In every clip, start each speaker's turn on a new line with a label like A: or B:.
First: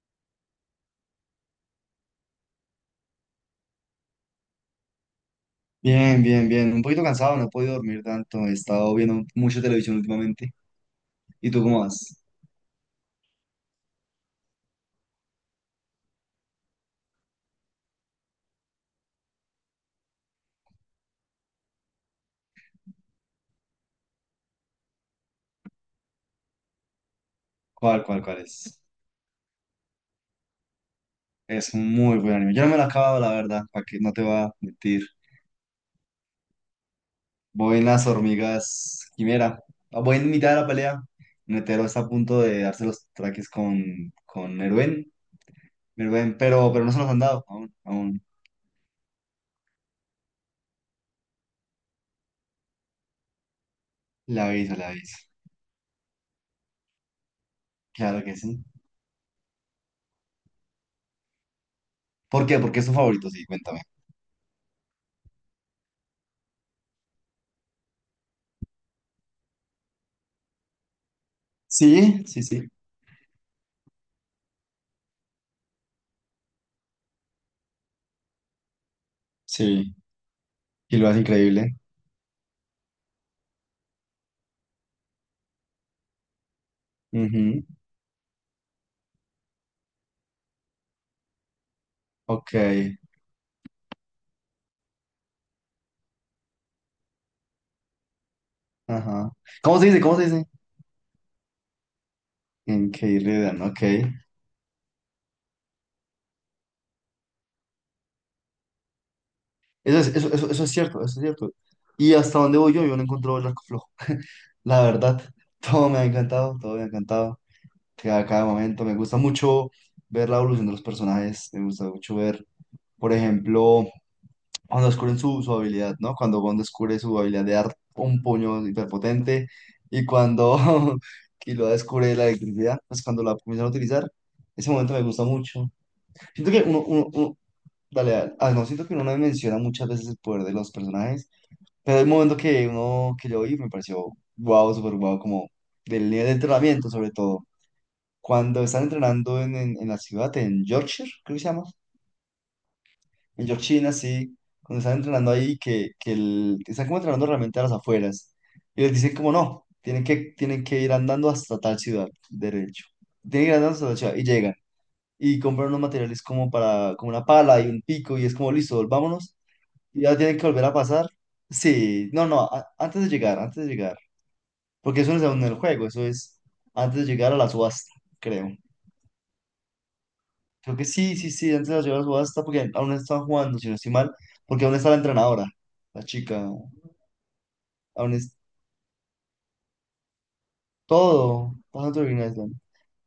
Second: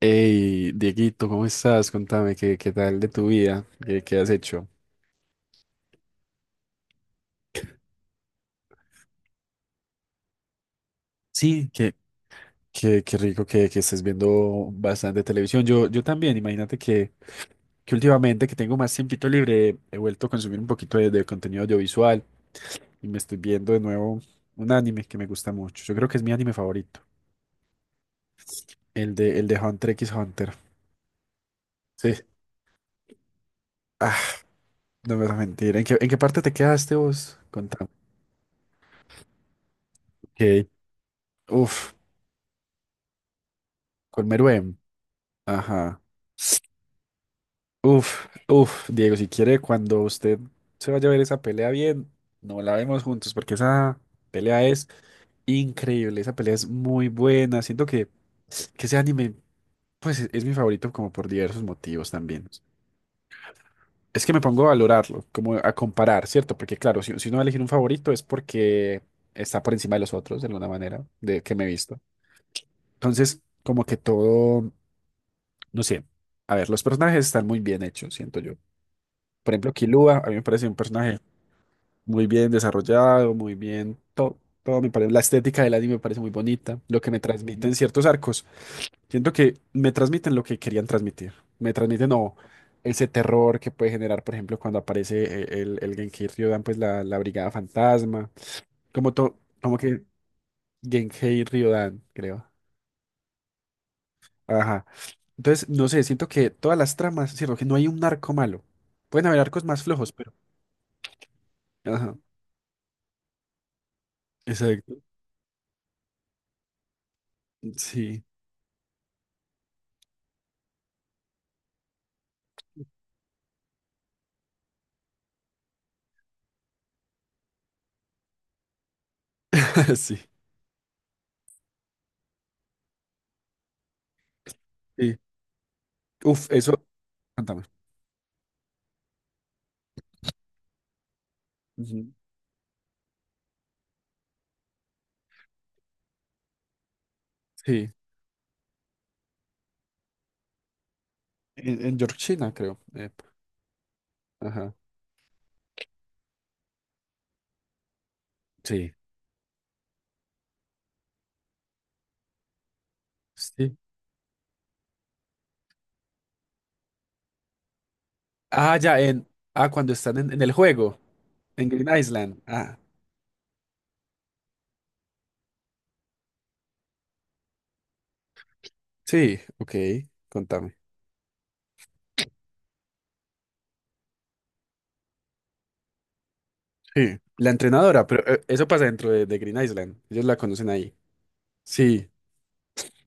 A: Hey, Dieguito, ¿cómo estás? Contame, ¿qué tal de tu vida? ¿Qué has hecho?
B: Bien, bien, bien. Un poquito cansado, no he podido dormir tanto. He estado viendo mucha televisión últimamente. ¿Y tú
A: Sí,
B: cómo
A: Qué,
B: vas?
A: qué, qué rico que estés viendo bastante televisión. Yo también, imagínate que últimamente que tengo más tiempito libre, he vuelto a consumir un poquito de contenido audiovisual y me estoy viendo de nuevo un anime que me gusta mucho. Yo creo que es mi anime favorito,
B: ¿Cuál es?
A: el de Hunter x Hunter.
B: Es un
A: Sí.
B: muy buen anime. Yo no me lo he acabado, la verdad, para que no
A: Ah,
B: te va a mentir.
A: no me vas a mentir. ¿En qué parte te quedaste vos?
B: Voy en
A: Contame.
B: las hormigas quimera. Voy en mitad de
A: Ok.
B: la pelea. Netero
A: Uf,
B: está a punto de darse los traques con,
A: con
B: con
A: Meruem.
B: Meruén.
A: Ajá.
B: Meruén, pero no se los han dado. Aún, aún.
A: Uf, uf, Diego, si quiere, cuando usted se vaya a ver esa pelea bien, no la vemos juntos, porque esa
B: Le
A: pelea
B: aviso, le
A: es
B: aviso.
A: increíble, esa pelea es muy buena. Siento que,
B: Claro que sí.
A: que ese anime, pues es mi favorito como por diversos motivos
B: ¿Por
A: también.
B: qué? Porque es tu favorito, sí, cuéntame.
A: Es que me pongo a valorarlo, como a comparar, ¿cierto? Porque claro, si uno va a elegir un favorito es porque está por encima de los otros, de alguna manera, de que me he visto.
B: Sí, sí, sí.
A: Entonces, como que todo, no sé, a ver, los personajes están muy bien hechos, siento yo. Por ejemplo,
B: Sí,
A: Killua, a mí me parece un
B: y lo
A: personaje
B: hace increíble.
A: muy bien desarrollado, muy bien, todo me parece, la estética del anime me parece muy bonita, lo que me
B: Ujú.
A: transmiten ciertos arcos, siento que me transmiten lo que querían transmitir, me transmiten o
B: Ok.
A: ese terror que puede generar, por ejemplo, cuando aparece el Genkai Ryodan, pues la Brigada Fantasma,
B: Ajá.
A: como
B: ¿Cómo se dice?
A: que
B: ¿Cómo se dice?
A: Genkai Ryodan, creo.
B: En Keirledan, ok.
A: Ajá. Entonces, no sé, siento que todas las tramas, sino que no hay un arco malo. Pueden haber arcos más
B: Eso es,
A: flojos, pero...
B: eso es cierto, eso es cierto. Y
A: Ajá.
B: hasta donde voy yo no encuentro el arco flojo. La
A: Exacto.
B: verdad, todo me ha encantado, todo me ha encantado.
A: Sí.
B: Cada momento, me gusta mucho ver la evolución de los personajes, me gusta mucho ver, por ejemplo, cuando descubren su habilidad, ¿no? Cuando Gon descubre su habilidad de dar un puño hiperpotente y
A: Sí,
B: cuando Killua descubre la electricidad, pues cuando la comienzan a utilizar, ese momento me
A: sí.
B: gusta mucho.
A: Uf,
B: Siento que
A: eso.
B: uno-
A: Cuéntame.
B: Dale, dale. Ah, no, siento que uno no menciona muchas veces el poder de los personajes, pero el
A: Ujú.
B: momento que uno que yo vi me pareció wow, súper wow, como del nivel de entrenamiento, sobre todo.
A: Sí,
B: Cuando están entrenando en la ciudad, en Yorkshire, creo que se llama,
A: en Georgina, creo.
B: en Yorkshire, sí,
A: Ajá.
B: cuando están entrenando ahí, que el- están como entrenando realmente a las afueras, y
A: Sí,
B: les dicen como no, tienen que ir andando hasta tal ciudad, derecho. Tienen que ir andando
A: sí.
B: hasta tal ciudad, y llegan, y compran unos materiales como para, como una pala y un pico, y es como
A: Ah,
B: listo,
A: ya, en.
B: vámonos.
A: Ah, cuando
B: Y
A: están
B: ya
A: en,
B: tienen
A: en
B: que
A: el
B: volver a
A: juego,
B: pasar.
A: en Green
B: Sí, no,
A: Island.
B: no, a-
A: Ah,
B: antes de llegar, antes de llegar. Porque eso no es aún en el juego, eso es antes de llegar a la subasta, creo.
A: sí, ok, contame.
B: Creo que sí, sí, sí, antes de llegar a la subasta, porque aún están jugando, si no estoy mal, porque aún está la entrenadora, la chica,
A: Sí, la entrenadora,
B: aún
A: pero
B: es
A: eso pasa dentro de Green Island. Ellos la conocen ahí.
B: todo, pasa todo
A: Sí,
B: Green Island.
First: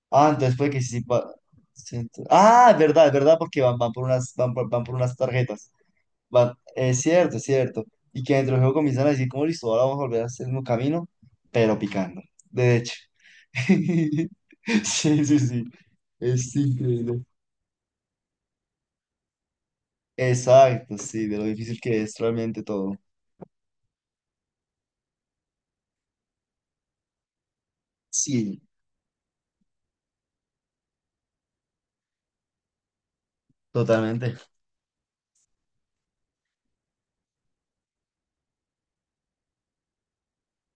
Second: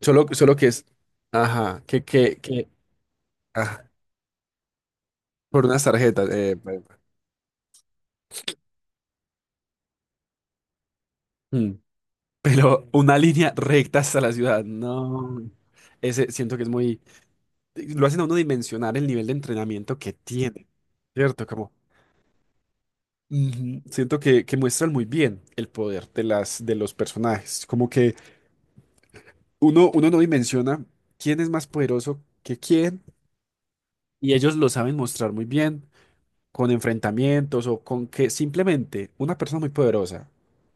A: solo,
B: Ah,
A: solo
B: entonces
A: que
B: puede que
A: es.
B: sí, pa-
A: Ajá,
B: sí, ent-
A: que, que.
B: Ah, es verdad, porque van,
A: Ah,
B: van por unas, van por unas
A: por
B: tarjetas.
A: unas tarjetas.
B: Van, es cierto, es cierto. Y que dentro del juego comienzan a decir, como listo, ahora vamos a volver a hacer el mismo camino,
A: Mm,
B: pero picando. De
A: pero
B: hecho.
A: una línea recta hasta la ciudad.
B: Sí, sí,
A: No.
B: sí.
A: Ese
B: Es
A: siento que es muy.
B: increíble.
A: Lo hacen a uno dimensionar el nivel de entrenamiento que tiene,
B: Exacto, sí, de lo
A: ¿cierto? Como
B: difícil que es realmente todo.
A: ujú, siento que muestran muy bien el poder de los personajes, como que
B: Sí,
A: uno no dimensiona quién es más poderoso que quién y
B: totalmente.
A: ellos lo saben mostrar muy bien con enfrentamientos o con que simplemente una persona muy poderosa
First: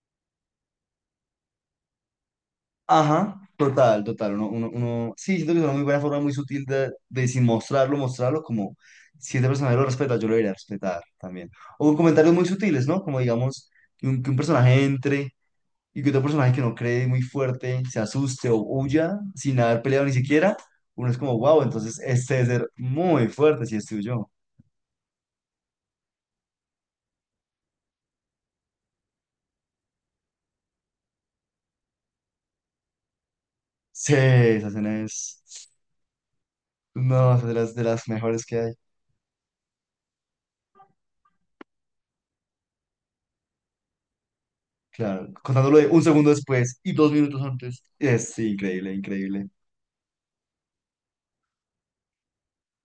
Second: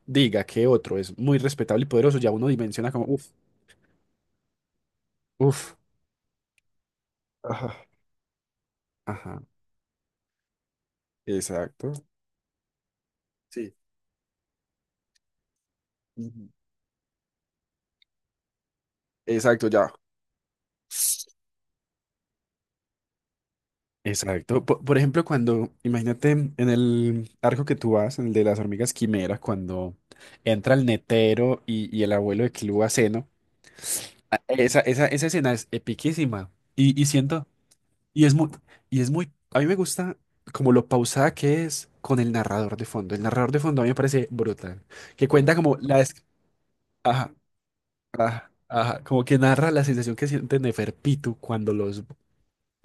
A: diga que otro es muy respetable y poderoso, ya uno dimensiona como, uff,
B: Ajá, total, total. Uno- sí, siento que es una
A: uff,
B: muy buena forma, muy sutil de sin
A: ajá,
B: mostrarlo, mostrarlo como si
A: ajá,
B: este personaje lo respeta, yo lo iré a respetar también. O
A: exacto.
B: con comentarios muy sutiles, ¿no? Como digamos,
A: Sí.
B: que un personaje entre y que otro
A: Ujú,
B: personaje que no cree muy fuerte se asuste o huya sin
A: exacto,
B: haber
A: ya.
B: peleado ni siquiera. Uno es como, wow, entonces este debe ser muy fuerte si es tuyo.
A: Exacto. Por ejemplo, cuando, imagínate en el arco que tú vas, en el de las hormigas quimeras, cuando entra el Netero y el abuelo de Clú a seno,
B: Sí,
A: a-
B: esa
A: esa,
B: escena
A: esa, esa
B: es.
A: escena es epiquísima. Y
B: No, es
A: siento,
B: de las
A: y es
B: mejores
A: muy,
B: que hay.
A: y es muy, a mí me gusta como lo pausada que es con el narrador de fondo. El narrador de fondo a mí me parece brutal, que
B: Claro,
A: cuenta como
B: contándolo de
A: la,
B: un segundo después y dos
A: ajá,
B: minutos antes. Es
A: ajá,
B: sí, increíble,
A: ajá, como que
B: increíble.
A: narra la sensación que siente Neferpitu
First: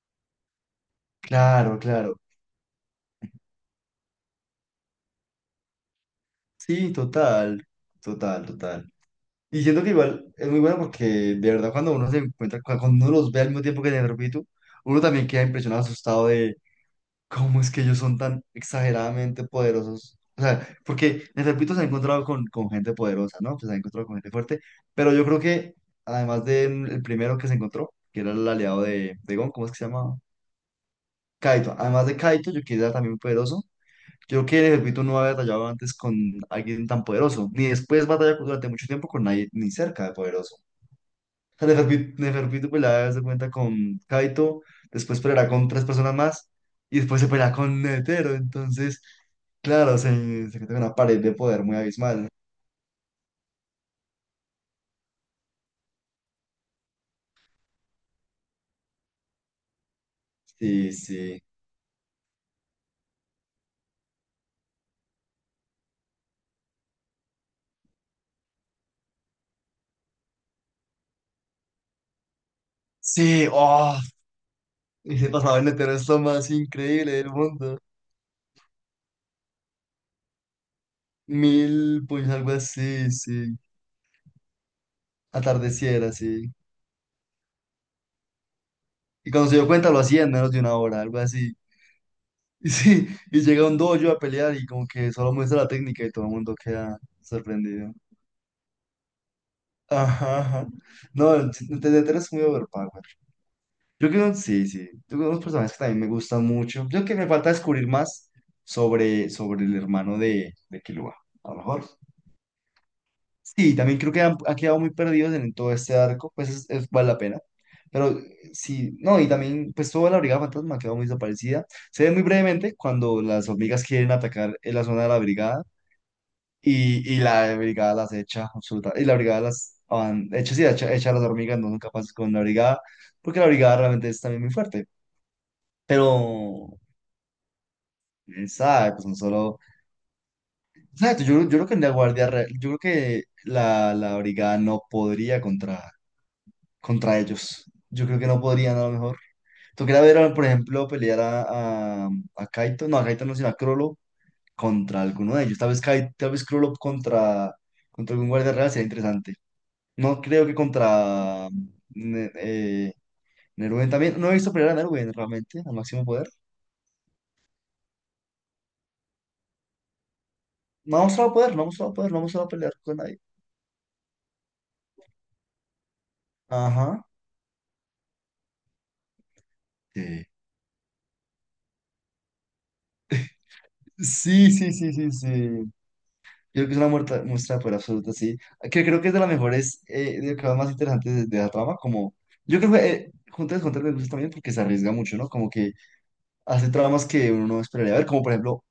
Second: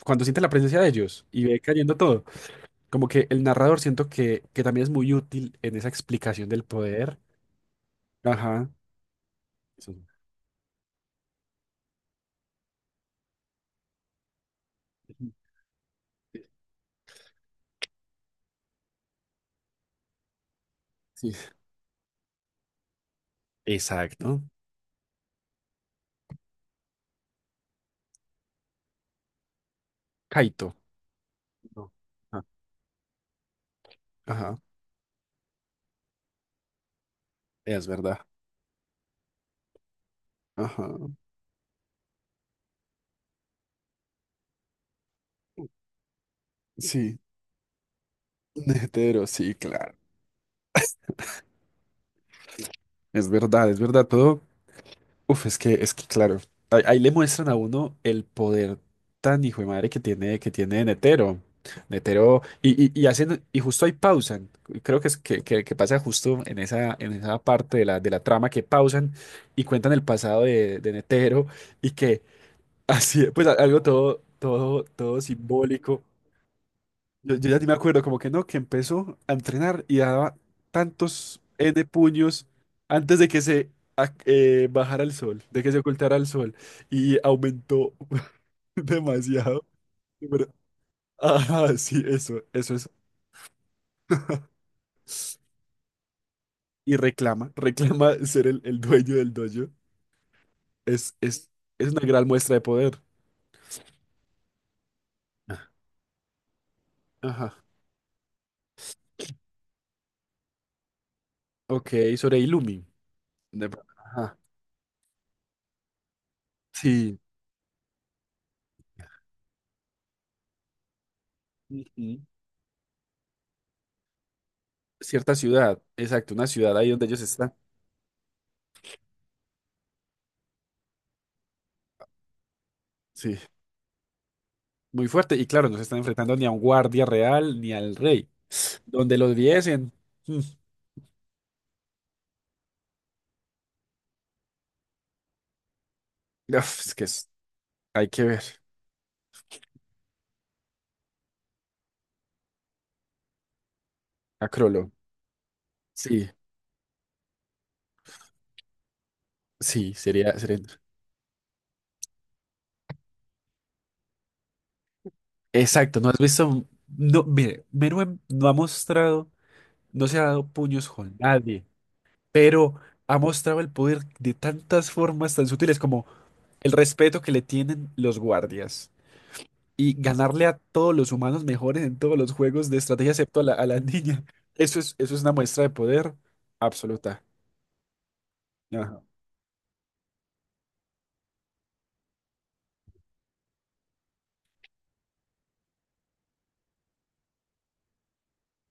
A: cuando siente la presencia de ellos y ve
B: Claro,
A: cayendo
B: claro.
A: todo. Como que el narrador siento que también es muy útil en esa explicación del
B: Sí,
A: poder.
B: total, total,
A: Ajá.
B: total. Y siento que
A: Eso.
B: igual es muy bueno porque de verdad cuando uno se encuentra, cu- cuando uno los ve al mismo tiempo que te el repito, uno también queda impresionado, asustado. ¿Cómo es que ellos son tan exageradamente poderosos? O sea, porque,
A: Sí.
B: les repito, se ha encontrado con gente poderosa, ¿no? Pues se ha encontrado con gente
A: Exacto.
B: fuerte, pero yo creo que, además del primero que se encontró, que era el aliado de Gon, ¿cómo es que se llamaba?
A: Kaito.
B: Kaito.
A: No.
B: Además de
A: Ah,
B: Kaito, yo que era también poderoso, yo creo
A: ajá.
B: que, les repito, no había batallado antes con alguien tan poderoso, ni
A: Es
B: después
A: verdad.
B: batalla durante mucho tiempo con nadie ni cerca de poderoso.
A: Ajá.
B: Neferpitu pelea, se cuenta con Kaito, después peleará con tres personas más y
A: Sí.
B: después se pelea con Netero. Entonces,
A: Netero, sí, claro.
B: claro, se encuentra con una pared de poder muy abismal.
A: Es verdad, es verdad. Todo. Uf, es que claro, ahí le muestran a uno el poder tan hijo de madre que tiene
B: Sí,
A: Netero.
B: sí.
A: Netero, y hacen, y justo ahí pausan. Creo que es que pasa justo en esa parte de la trama que pausan y cuentan el pasado de Netero y que así, pues
B: Sí,
A: algo
B: oh,
A: todo
B: ese pasado en Netero
A: simbólico.
B: es lo más increíble del
A: Yo ya ni me
B: mundo.
A: acuerdo, como que no, que empezó a entrenar y daba tantos N
B: 1.000 puños,
A: puños
B: algo así,
A: antes de que
B: sí.
A: se bajara el sol, de que se
B: Atardeciera,
A: ocultara el
B: sí.
A: sol. Y aumentó
B: Y cuando se
A: demasiado.
B: dio cuenta lo hacía en
A: Pero,
B: menos de una hora, algo así.
A: ajá, sí, eso,
B: Y
A: eso es.
B: sí, y llega un dojo a pelear y como que solo muestra la técnica y todo el mundo
A: Y
B: queda
A: reclama,
B: sorprendido.
A: reclama ser el dueño del dojo.
B: Ajá, ajá.
A: Es,
B: No,
A: es,
B: el Ted
A: es una
B: Ted
A: gran
B: es muy
A: muestra de
B: overpower.
A: poder.
B: Yo creo que sí, sí. Yo creo que unos personajes que también me gustan mucho. Yo creo que me falta
A: Ajá.
B: descubrir más sobre el hermano de Killua, a lo mejor.
A: Ok, sobre Illumi. De-
B: Sí, también creo que han,
A: Ajá.
B: han quedado muy perdidos en todo este arco, pues es- vale la
A: Sí.
B: pena. Pero sí, no, y también, pues toda la Brigada Fantasma ha quedado muy desaparecida. Se ve
A: Ujú.
B: muy brevemente cuando las hormigas quieren atacar en la zona de la
A: Cierta
B: brigada,
A: ciudad, exacto, una ciudad ahí donde
B: y
A: ellos están.
B: la brigada las echa, absoluta. Y la brigada las van, echa, sí, echa, echa a las hormigas, no son capaces con la brigada,
A: Sí,
B: porque la brigada realmente es también muy fuerte.
A: muy fuerte. Y claro, no se están
B: Pero,
A: enfrentando ni a un guardia real ni al rey.
B: quién sabe, pues no
A: Donde los
B: solo.
A: viesen. mm,
B: Exacto, yo creo que en la guardia, re- yo creo que la brigada no podría contra,
A: Uf, es que
B: contra ellos. Yo
A: hay
B: creo
A: que
B: que no
A: ver.
B: podrían a lo mejor. Tú Tocaría ver, por ejemplo, pelear a Kaito no, sino a Crollo
A: A Crollo.
B: contra alguno de ellos. Tal vez, Kai-
A: Sí,
B: tal vez Crollo contra algún guardia real sería interesante.
A: sí,
B: No
A: sería,
B: creo que
A: sería.
B: contra Ne- Nerwen también. No he visto pelear a Nerwen realmente, al
A: Exacto,
B: máximo
A: no has
B: poder.
A: visto. No, mire, Meruem no ha mostrado, no se ha dado puños
B: No ha
A: con
B: mostrado poder, no ha
A: nadie,
B: mostrado poder, no ha mostrado pelear
A: pero
B: con
A: ha
B: nadie.
A: mostrado el poder de tantas formas tan sutiles como el
B: Ajá.
A: respeto que le tienen los guardias. Y
B: Sí.
A: ganarle a todos los humanos mejores en todos los juegos de estrategia, excepto a la niña.
B: Sí, sí,
A: Eso es,
B: sí, sí,
A: eso es
B: sí.
A: una muestra
B: Yo
A: de poder
B: creo que es una
A: absoluta.
B: muestra de poder absoluta, sí. Que
A: Ajá.
B: creo que es de las mejores, de las más interesantes de la trama. Como, yo creo que Hunter x Hunter me gusta también porque se arriesga mucho, ¿no? Como que hace tramas que uno no esperaría ver, como por ejemplo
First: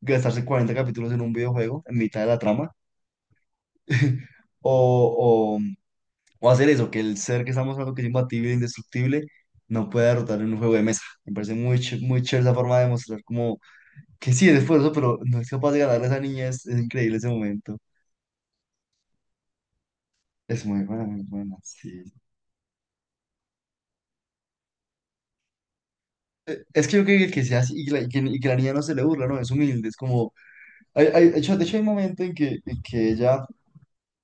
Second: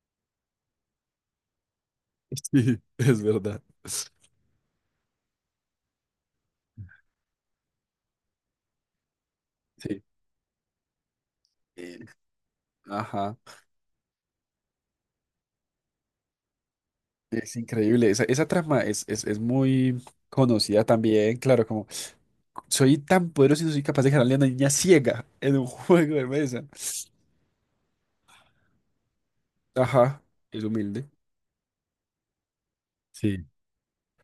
B: gastarse 40 capítulos en un videojuego en mitad de la trama.
A: Sí, es verdad.
B: O, O, hacer eso, que el ser que estamos hablando que es imbatible e indestructible no
A: Sí.
B: pueda derrotar en un juego de mesa. Me parece muy,
A: Eh,
B: ch- muy chévere esa forma de mostrar
A: ajá.
B: como que sí, es esfuerzo, pero no es capaz de ganarle a esa niña. Es increíble ese
A: Es
B: momento.
A: increíble. Esa trama es muy
B: Es
A: conocida
B: muy
A: también.
B: buena,
A: Claro, como
B: sí.
A: soy tan poderoso y no soy capaz de ganarle a una niña ciega en un juego de mesa.
B: Es que yo creo que, sea así y que, la, y que la niña no se le burla, ¿no? Es humilde, es
A: Ajá.
B: como.
A: Es humilde.
B: De hecho, hay un momento en que ella,
A: Sí.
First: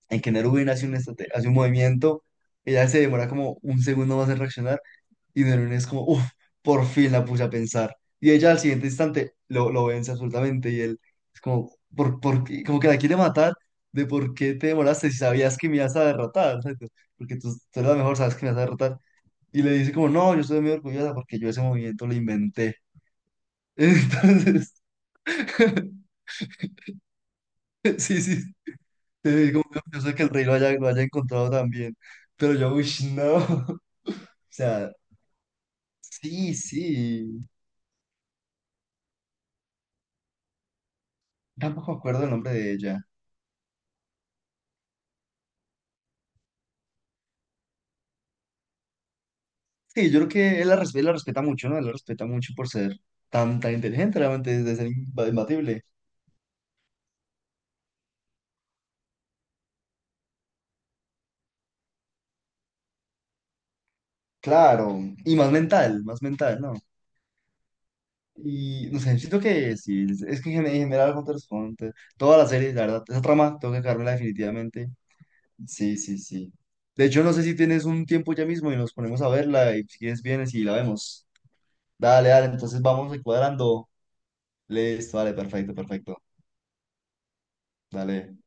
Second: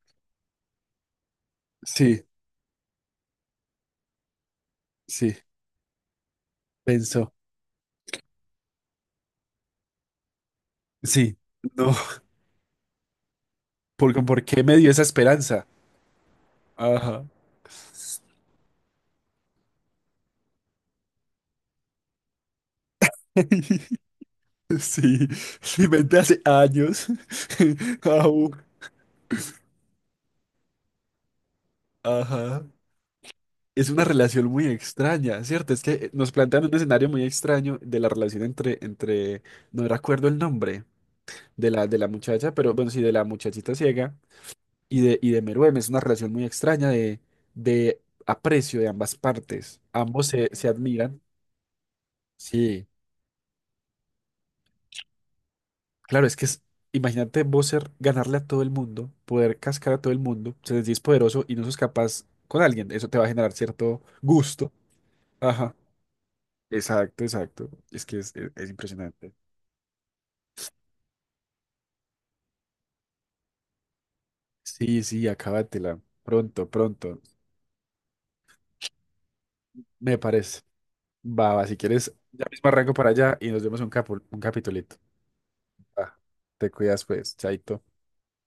B: en que Nerubin hace un
A: Sí,
B: movimiento, ella se demora como un segundo más en reaccionar.
A: sí.
B: Y Danone es como, uff, por fin la
A: Pensó.
B: puse a pensar. Y ella al siguiente instante lo vence absolutamente y él
A: Sí.
B: es como,
A: No.
B: por qué- como que la quiere matar de
A: ¿Por,
B: por
A: por
B: qué
A: qué
B: te
A: me dio esa
B: demoraste si sabías
A: esperanza?
B: que me ibas a derrotar, ¿sabes?
A: Ajá.
B: Porque tú eres la mejor, sabes que me vas a derrotar. Y le dice como, no, yo estoy muy orgullosa porque yo ese movimiento lo inventé. Entonces,
A: Sí, lo inventé hace años.
B: sí, sí,
A: Au,
B: como que yo sé que el rey lo haya encontrado también. Pero
A: ajá.
B: yo, uy, no.
A: Es una relación
B: O
A: muy
B: sea,
A: extraña, ¿cierto? Es que nos
B: sí,
A: plantean un escenario muy
B: sí.
A: extraño de la relación entre, no recuerdo el nombre de la,
B: Tampoco
A: de
B: me
A: la
B: acuerdo el nombre
A: muchacha,
B: de
A: pero bueno, sí,
B: ella.
A: de la muchachita ciega y de Meruem. Es una relación muy extraña de aprecio de ambas partes.
B: Sí, yo
A: Ambos
B: creo
A: se,
B: que
A: se
B: él la
A: admiran.
B: respeta mucho, ¿no? Él la respeta mucho por
A: Sí.
B: ser tan inteligente, realmente, desde ser imbatible.
A: Claro, es que es, imagínate vos ser, ganarle a todo el mundo, poder cascar a todo el mundo, se les dice poderoso y no sos capaz con alguien. Eso te va a generar cierto gusto.
B: Claro, y
A: Ajá.
B: más mental, ¿no?
A: Exacto, exacto. Es que es
B: Y no sé,
A: impresionante.
B: siento que sí, es que en general Hunter x Hunter, toda la serie, la verdad, esa trama, tengo que cargarla definitivamente.
A: Sí, sí,
B: Sí,
A: acábatela.
B: sí, sí.
A: Pronto,
B: De
A: pronto.
B: hecho, no sé si tienes un tiempo ya mismo y nos ponemos a verla y si
A: Me
B: quieres vienes
A: parece.
B: y la vemos.
A: Va, va, si quieres,
B: Dale,
A: ya
B: dale,
A: mismo
B: entonces
A: arranco para
B: vamos
A: allá y nos vemos
B: cuadrando.
A: un capitulito.
B: Listo, vale, perfecto,
A: Va,
B: perfecto.
A: te cuidas pues, chaito.
B: Dale.